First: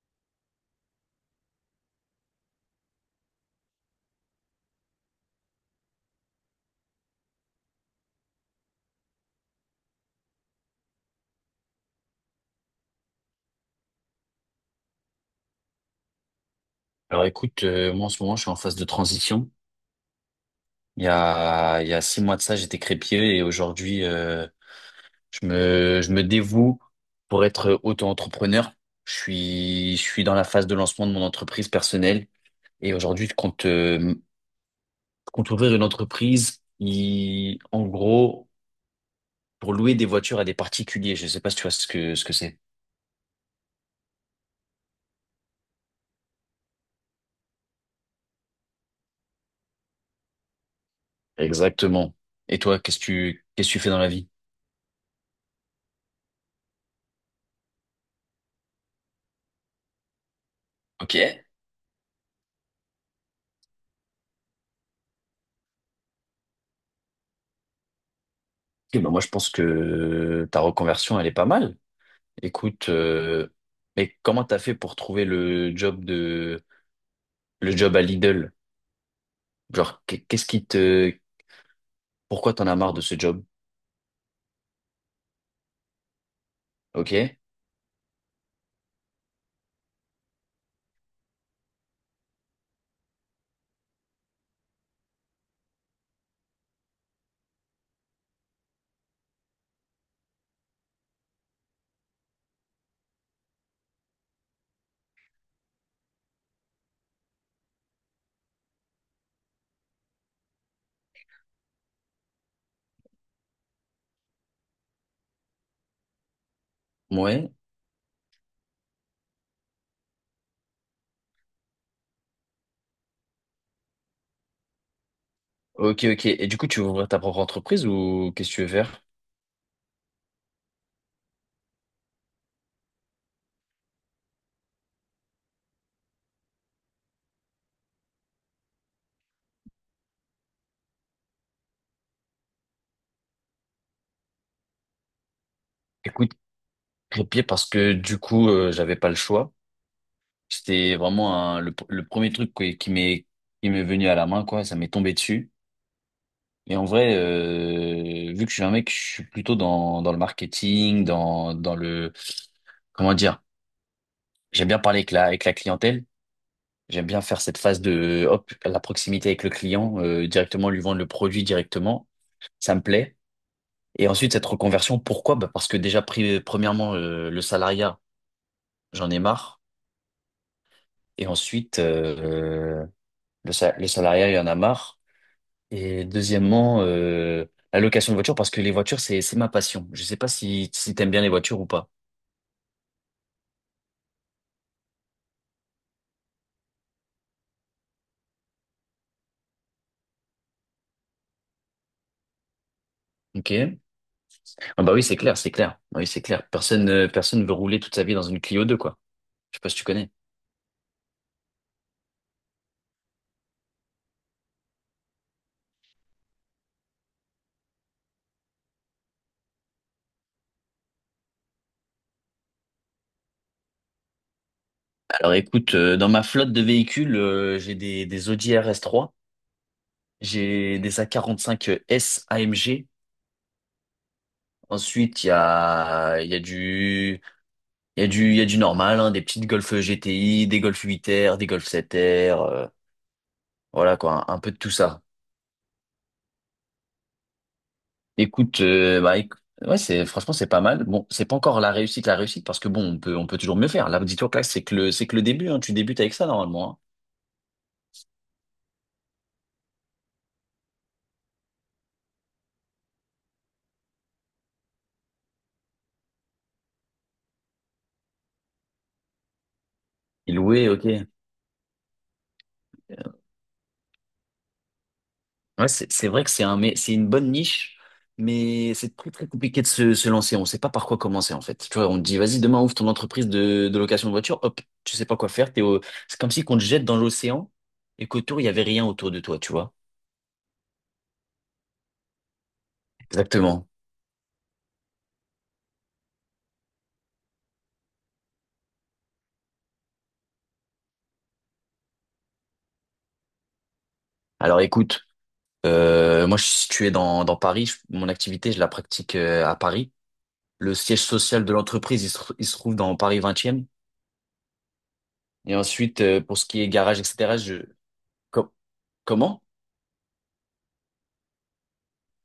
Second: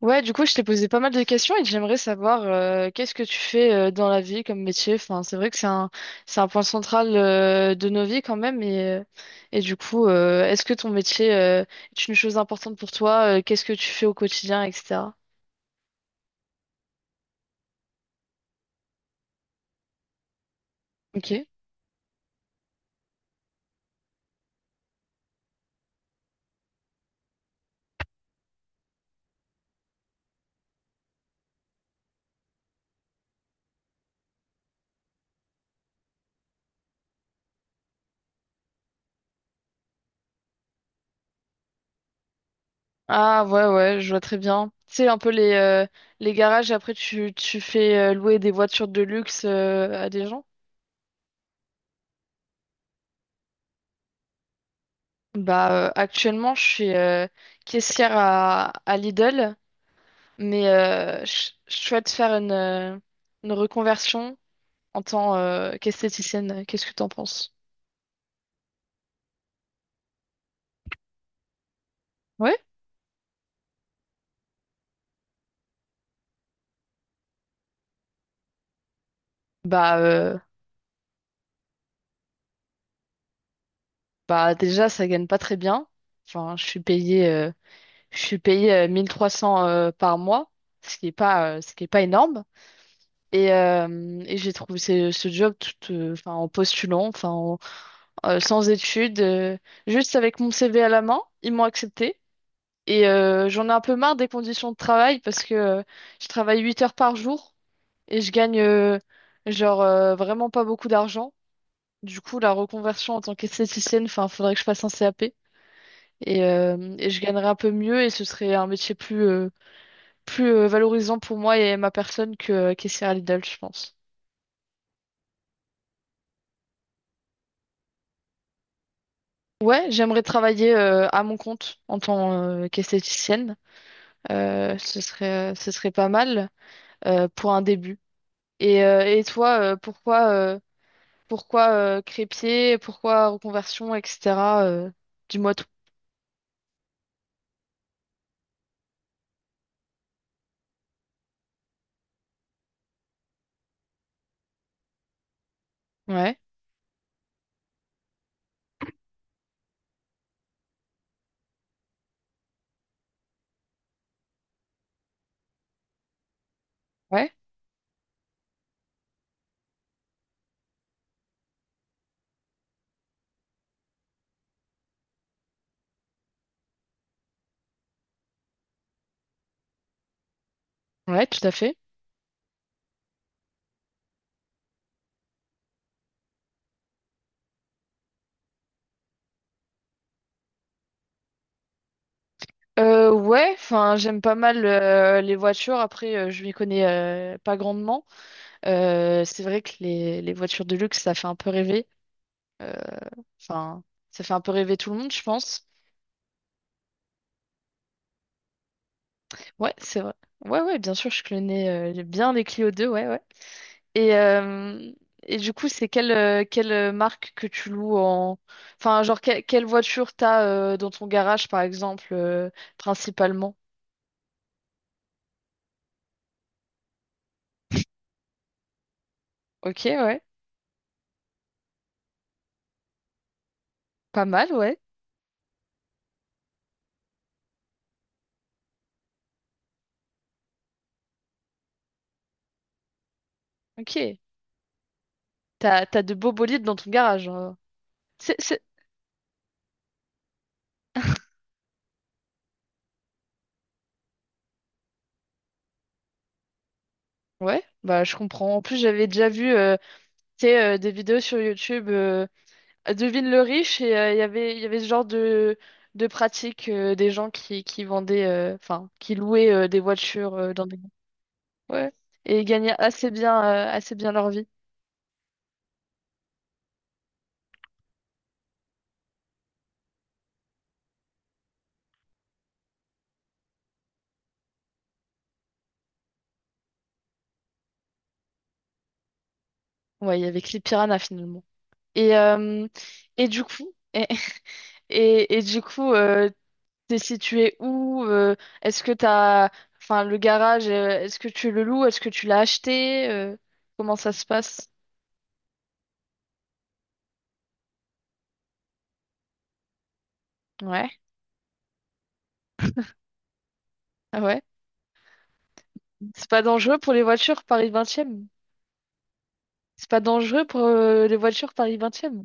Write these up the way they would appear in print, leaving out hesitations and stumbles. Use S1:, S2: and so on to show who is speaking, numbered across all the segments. S1: Ouais, du coup, je t'ai posé pas mal de questions et j'aimerais savoir qu'est-ce que tu fais dans la vie comme métier. Enfin, c'est vrai que c'est un point central de nos vies quand même. Et du coup, est-ce que ton métier est une chose importante pour toi? Qu'est-ce que tu fais au quotidien, etc.
S2: Alors écoute, moi en ce moment je suis en phase de transition. Il y
S1: Ok.
S2: a, il y a 6 mois de ça, j'étais crépier et aujourd'hui, je me dévoue pour être auto-entrepreneur. Je suis dans la phase de lancement de mon entreprise personnelle et aujourd'hui je compte ouvrir une entreprise qui, en gros, pour louer des voitures à des particuliers. Je sais pas si tu vois ce que c'est.
S1: Ah ouais, ouais, je vois très bien. Tu sais, un peu les garages, et après tu fais louer des voitures de luxe à des gens.
S2: Exactement. Et toi, qu'est-ce que tu fais dans la vie?
S1: Bah, actuellement, je suis caissière à Lidl. Mais
S2: Ok.
S1: je souhaite faire une reconversion en tant qu'esthéticienne. Qu'est-ce que t'en penses?
S2: Eh ben moi je pense que ta reconversion elle est pas mal.
S1: Ouais.
S2: Écoute, mais comment t'as fait pour trouver le job à Lidl?
S1: Bah,
S2: Genre,
S1: euh,
S2: qu'est-ce qui te, pourquoi t'en as marre de ce job?
S1: bah, déjà, ça gagne pas très bien. Enfin, je suis
S2: Ok,
S1: payée, euh, je suis payée euh, 1300 par mois, ce qui est pas, ce qui est pas énorme. Et j'ai trouvé ce job tout, enfin, en postulant, enfin, sans études, juste avec mon CV à la main, ils m'ont accepté. Et j'en ai un peu marre des conditions de travail parce que je travaille 8 heures par jour et je gagne vraiment pas beaucoup d'argent. Du coup, la reconversion en tant qu'esthéticienne, enfin, faudrait que je fasse un CAP et je gagnerais
S2: ouais,
S1: un peu mieux et ce serait un métier plus valorisant pour moi et ma personne que caissière à Lidl, je pense.
S2: ok, ok. Et du coup, tu veux ouvrir ta propre entreprise ou qu'est-ce que tu veux faire?
S1: Ouais, j'aimerais travailler à mon compte en tant qu'esthéticienne. Ce serait pas mal pour un début. Et toi, pourquoi crépier, pourquoi reconversion, etc. euh, dis-moi tout.
S2: Écoute, crépier parce que du coup, j'avais pas le choix. C'était vraiment le premier truc qui m'est venu à la main, quoi. Ça m'est tombé dessus.
S1: Ouais,
S2: Et en vrai, vu que je suis un mec, je suis plutôt dans le marketing, dans le comment dire. J'aime bien parler avec la clientèle. J'aime bien
S1: ouais,
S2: faire cette phase de, hop, la proximité avec le client, directement lui vendre le produit directement. Ça me plaît. Et ensuite, cette reconversion, pourquoi? Bah, parce que déjà, premièrement, le salariat, j'en ai marre.
S1: ouais,
S2: Et
S1: tout à fait.
S2: ensuite, le salariat, il y en a marre. Et deuxièmement, la location de voiture, parce que les voitures, c'est ma passion. Je sais pas si t'aimes bien les voitures ou pas.
S1: Ouais, enfin, j'aime pas mal les voitures. Après, je m'y connais pas grandement. C'est vrai que les voitures de luxe, ça fait un peu rêver. Euh,
S2: Ok?
S1: Enfin, ça fait un peu rêver
S2: Ah
S1: tout
S2: bah
S1: le
S2: oui,
S1: monde,
S2: c'est
S1: je
S2: clair, c'est
S1: pense.
S2: clair. Ah oui, c'est clair. Personne, personne veut rouler toute sa vie dans une Clio 2, quoi. Je sais pas
S1: Ouais,
S2: si tu
S1: c'est
S2: connais.
S1: vrai. Ouais, ouais, bien sûr, je connais bien les Clio 2. Ouais, ouais. Et, euh, et du coup, c'est quelle marque que tu loues en... Enfin, genre, quelle voiture t'as dans ton garage, par exemple, principalement?
S2: Alors écoute, dans ma flotte de véhicules, j'ai des Audi RS3,
S1: Ok, ouais.
S2: j'ai des A45 S AMG.
S1: Pas mal, ouais.
S2: Ensuite, il y a du, il y a du, il y a du normal, hein, des petites Golf GTI, des Golf 8R, des Golf 7R, voilà
S1: Ok.
S2: quoi, un peu de tout ça.
S1: T'as de beaux bolides dans ton garage, hein. C'est,
S2: Écoute,
S1: c'est...
S2: euh, bah, éc- ouais, c'est franchement c'est pas mal. Bon, c'est pas encore la réussite parce que bon, on peut toujours mieux faire. Là, dis-toi que là, c'est que le début, hein, tu débutes avec ça normalement. Hein.
S1: Ouais, bah je comprends. En plus, j'avais déjà vu tu sais, des vidéos sur YouTube, Devine le riche, et il y avait ce genre de pratique des gens qui vendaient, enfin, qui louaient des
S2: Il
S1: voitures dans
S2: louait,
S1: des.
S2: ok.
S1: Ouais. Et ils gagnaient assez bien leur vie.
S2: Ouais, c'est vrai que c'est un, mais c'est une bonne niche, mais c'est très très compliqué de se lancer. On sait pas par quoi commencer en fait. Tu vois, on te dit vas-y demain ouvre ton entreprise de location de voiture. Hop, tu sais pas quoi faire. T'es au... C'est comme si qu'on te jette dans l'océan et qu'autour il y avait rien autour de toi. Tu vois.
S1: Ouais, avec les piranhas finalement. Et, euh, et du
S2: Exactement.
S1: coup, et, et du coup, t'es situé où? Est-ce que t'as, enfin, le garage, est-ce que tu le loues? Est-ce que tu l'as acheté? Comment ça se
S2: Alors
S1: passe?
S2: écoute, euh, moi je suis situé dans Paris. Mon activité je la pratique à Paris. Le
S1: Ouais.
S2: siège social de l'entreprise il se trouve dans Paris 20e.
S1: Ah ouais.
S2: Et ensuite
S1: C'est
S2: pour
S1: pas
S2: ce qui est
S1: dangereux pour
S2: garage,
S1: les
S2: etc.
S1: voitures
S2: Je
S1: Paris 20e.
S2: com- comment?
S1: C'est pas dangereux pour les voitures Paris 20e.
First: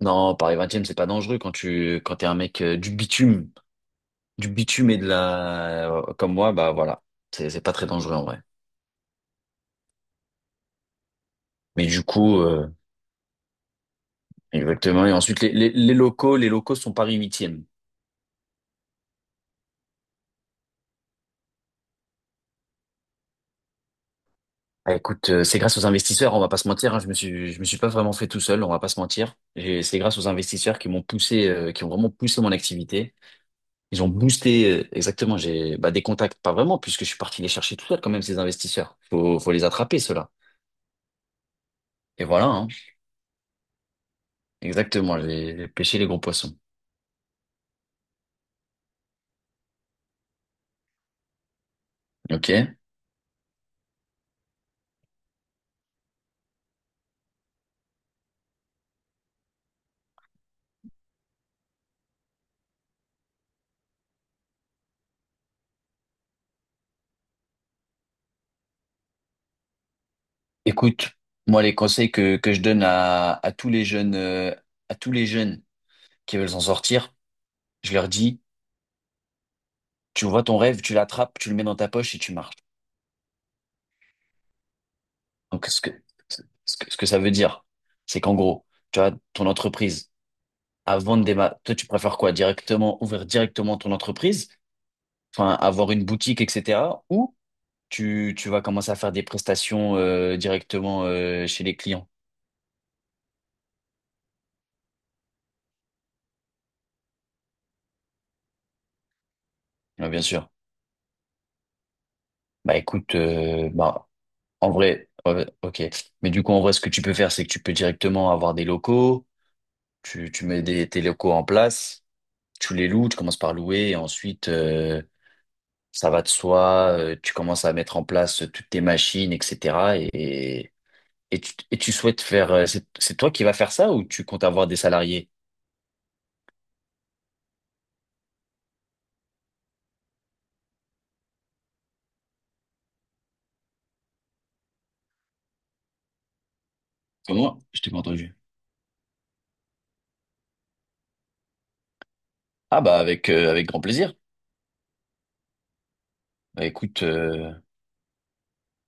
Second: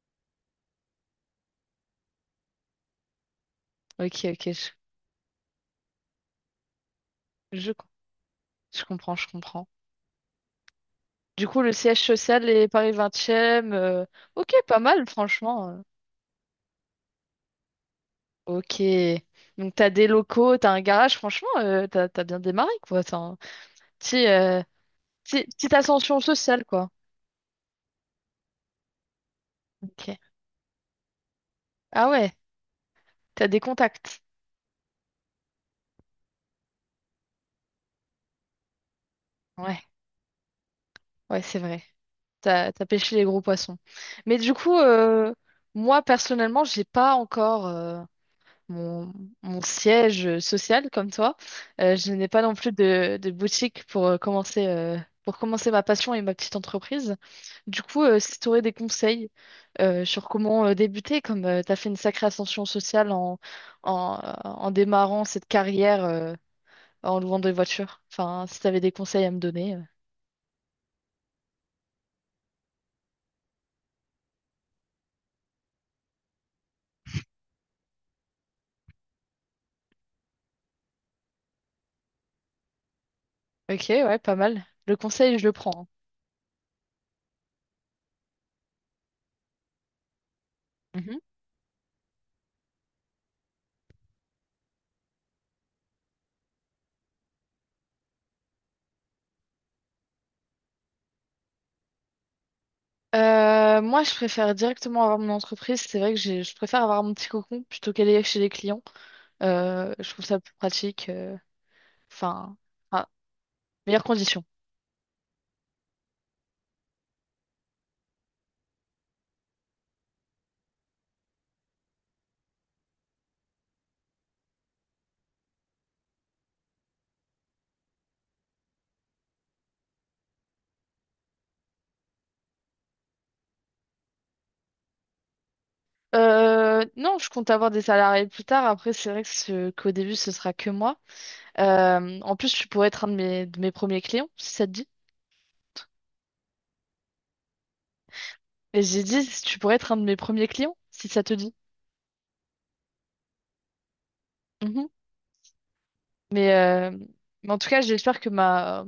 S2: Non, Paris 20e, c'est pas dangereux quand tu quand t'es un mec
S1: Ok, ok,
S2: du bitume et de la comme moi, bah voilà, c'est
S1: je,
S2: pas très dangereux en vrai.
S1: je comprends, je comprends. Du coup, le
S2: Mais
S1: siège
S2: du coup,
S1: social est Paris 20e. euh, ok, pas
S2: exactement.
S1: mal,
S2: Et ensuite, les,
S1: franchement.
S2: les, les locaux, les locaux sont Paris 8e.
S1: Ok. Donc, t'as des locaux, t'as un garage, franchement, t'as bien démarré, quoi. T'as un petit, euh,
S2: Ah, écoute, c'est
S1: petite
S2: grâce aux
S1: ascension
S2: investisseurs, on va pas
S1: sociale,
S2: se
S1: quoi.
S2: mentir. Hein, je me suis pas vraiment fait tout seul, on va pas se mentir. C'est grâce
S1: Ok.
S2: aux investisseurs qui m'ont poussé, qui ont
S1: Ah
S2: vraiment
S1: ouais,
S2: poussé mon activité.
S1: t'as des
S2: Ils ont
S1: contacts.
S2: boosté exactement. J'ai bah, des contacts, pas vraiment, puisque je suis parti les chercher tout seul quand même ces investisseurs. Faut les
S1: Ouais,
S2: attraper ceux-là.
S1: ouais, c'est vrai.
S2: Et voilà. Hein.
S1: T'as pêché les gros poissons. Mais du coup,
S2: Exactement, les pêcher
S1: moi,
S2: les gros poissons.
S1: personnellement, j'ai pas encore mon, mon siège social comme toi. Je n'ai pas non plus
S2: Ok.
S1: de boutique pour commencer ma passion et ma petite entreprise. Du coup, si tu aurais des conseils sur comment débuter, comme tu as fait une sacrée ascension sociale en démarrant cette carrière en louant des voitures, enfin, si tu avais des conseils à me donner.
S2: Écoute, moi les conseils que je donne à tous les jeunes à tous les jeunes qui veulent s'en sortir, je leur dis, tu vois ton rêve, tu l'attrapes, tu le mets dans ta poche et tu marches.
S1: Ok, ouais, pas mal. Le conseil, je le
S2: Donc ce
S1: prends,
S2: que ce que, ce que ça veut dire, c'est qu'en gros, tu as ton entreprise
S1: hein.
S2: avant
S1: Mhm.
S2: de démarrer, toi tu préfères quoi? Directement ouvrir directement ton entreprise, enfin avoir une boutique, etc. Ou tu vas commencer à faire des prestations directement chez les clients.
S1: Moi, je préfère directement avoir mon entreprise. C'est vrai que je préfère avoir mon petit cocon plutôt qu'aller chez les clients.
S2: Ouais,
S1: Je
S2: bien
S1: trouve ça
S2: sûr.
S1: plus pratique. Enfin,
S2: Bah
S1: ah,
S2: écoute,
S1: meilleures
S2: bah,
S1: conditions.
S2: en vrai, ok. Mais du coup, en vrai, ce que tu peux faire, c'est que tu peux directement avoir des locaux, tu mets tes locaux en place, tu les loues, tu commences par louer, et ensuite, ça va de soi, tu commences à mettre en place toutes tes machines, etc. Et tu souhaites faire... C'est toi qui vas faire ça ou tu comptes avoir des salariés?
S1: Non, je compte avoir des salariés plus tard. Après, c'est vrai que qu'au début, ce sera que moi. En plus, tu pourrais être un de mes premiers clients, si ça te dit.
S2: Comme moi, je t'ai pas entendu.
S1: Et j'ai dit, tu pourrais être un de mes premiers clients, si ça te dit.
S2: Ah bah avec, avec grand plaisir.
S1: Mhm. Mais,
S2: Bah
S1: euh,
S2: écoute...
S1: mais, en tout cas, j'espère que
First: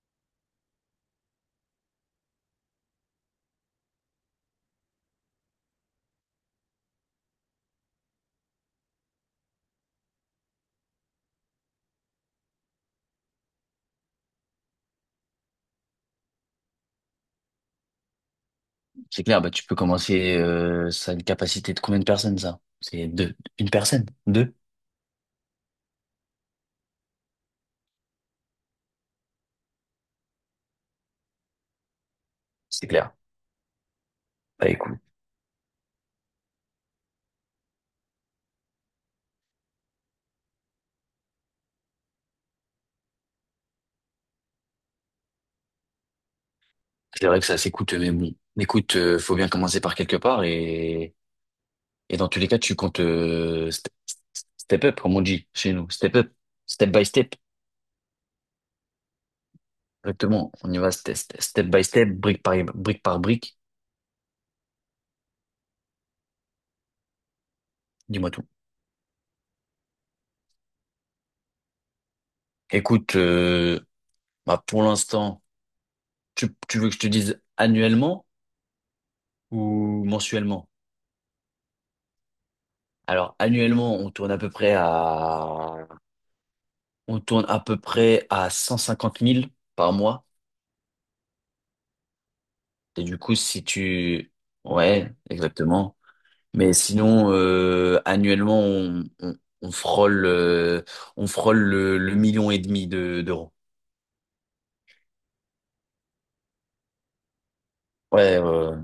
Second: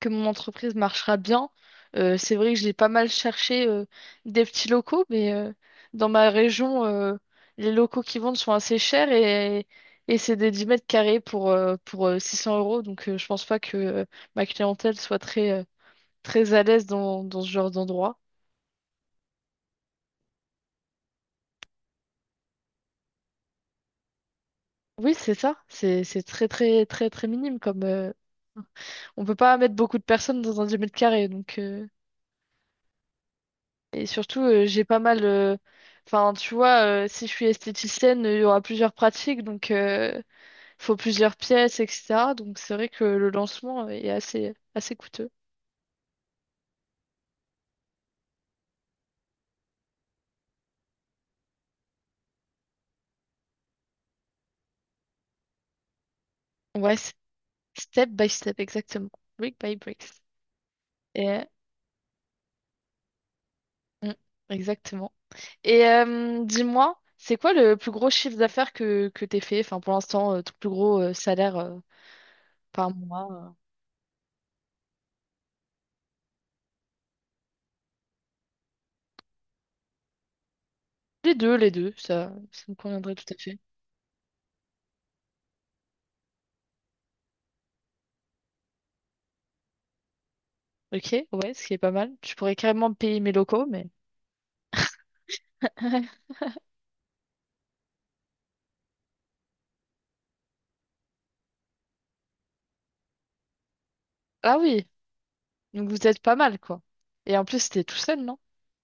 S1: que mon entreprise marchera bien. C'est vrai que j'ai pas mal cherché des petits locaux, mais dans ma région, les locaux qui vendent sont assez chers et c'est des 10 mètres carrés pour 600 euros. Donc je pense pas que ma clientèle soit très à l'aise dans ce genre d'endroit.
S2: C'est clair, bah, tu peux commencer, ça a une capacité de combien de personnes, ça? C'est deux. Une personne? Deux?
S1: Oui, c'est ça. C'est très, très, très, très minime comme... on peut pas mettre beaucoup de personnes dans un 10 mètres carrés, donc...
S2: C'est clair.
S1: Et surtout,
S2: Bah,
S1: j'ai pas
S2: écoute.
S1: mal. Enfin, tu vois, si je suis esthéticienne, il y aura plusieurs pratiques, donc il faut plusieurs pièces, etc. Donc c'est vrai que le lancement est assez coûteux.
S2: C'est vrai que ça s'écoute, mais bon. Écoute, faut bien commencer par quelque part et dans tous les cas, tu comptes, step up, comme on dit chez nous. Step up. Step
S1: Ouais,
S2: by
S1: c'est
S2: step.
S1: step by step, exactement. Brick by bricks.
S2: Exactement. On y va
S1: Et,
S2: step by step, brique par brique.
S1: mm, exactement. Et dis-moi, c'est quoi le plus gros
S2: Dis-moi
S1: chiffre
S2: tout.
S1: d'affaires que t'aies fait? Enfin, pour l'instant, ton plus gros salaire par
S2: Écoute,
S1: mois.
S2: euh, bah, pour l'instant, tu veux que je te dise annuellement ou mensuellement?
S1: Les deux, ça me conviendrait tout à
S2: Alors,
S1: fait.
S2: annuellement, on tourne à peu près à 150 000 par mois.
S1: Ok, ouais, ce qui est pas mal. Tu pourrais carrément
S2: Et du
S1: payer mes
S2: coup, si
S1: locaux, mais.
S2: tu, ouais, exactement.
S1: Ouais.
S2: Mais sinon, annuellement, on frôle, euh, on frôle le million et demi d'euros.
S1: Ah oui, donc vous êtes pas mal, quoi. Et en plus, c'était tout seul, non?
S2: Ouais, ouais, ouais.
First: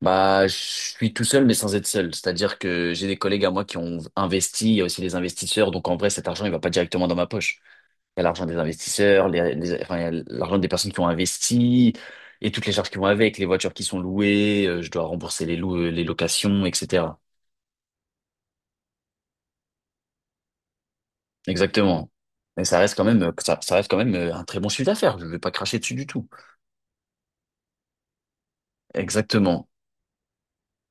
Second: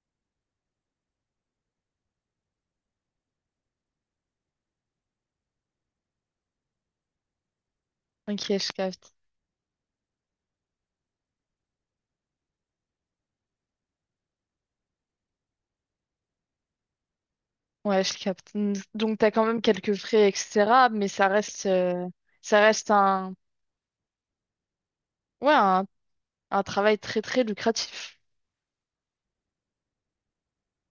S2: Bah, je suis tout seul, mais sans être seul. C'est-à-dire que j'ai des collègues à moi qui ont investi. Il y a aussi des investisseurs. Donc, en vrai, cet argent, il va pas directement dans ma poche. Il y a
S1: Ok,
S2: l'argent des
S1: je capte.
S2: investisseurs, enfin, il y a l'argent des personnes qui ont investi et toutes les charges qui vont avec, les voitures qui sont louées, je dois rembourser les locations, etc.
S1: Ouais, je capte. Donc t'as quand même quelques frais, etc. Mais ça reste, euh,
S2: Exactement.
S1: ça
S2: Mais ça
S1: reste
S2: reste quand même,
S1: un,
S2: ça reste quand même un très bon chiffre d'affaires. Je ne vais pas
S1: ouais,
S2: cracher
S1: un,
S2: dessus du tout.
S1: un travail très très lucratif.
S2: Exactement.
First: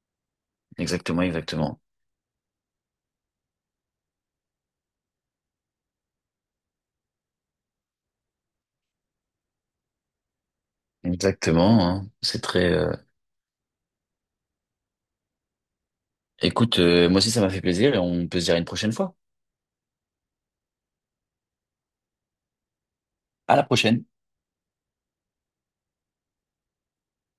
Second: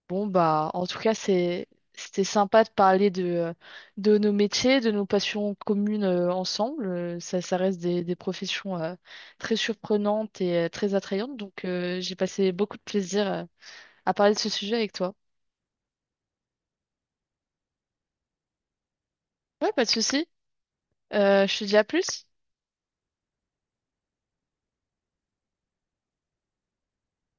S1: Bon bah, en tout cas,
S2: Exactement, exactement.
S1: c'était sympa de parler de nos métiers, de nos passions communes ensemble. Ça reste des professions très surprenantes et très attrayantes. Donc
S2: Exactement, hein.
S1: j'ai
S2: C'est
S1: passé
S2: très,
S1: beaucoup de
S2: euh,
S1: plaisir à parler de ce sujet avec toi.
S2: écoute, euh, moi aussi ça m'a fait plaisir et on peut se dire à une prochaine fois.
S1: Ouais, pas de souci. Je te dis à plus.
S2: À la prochaine.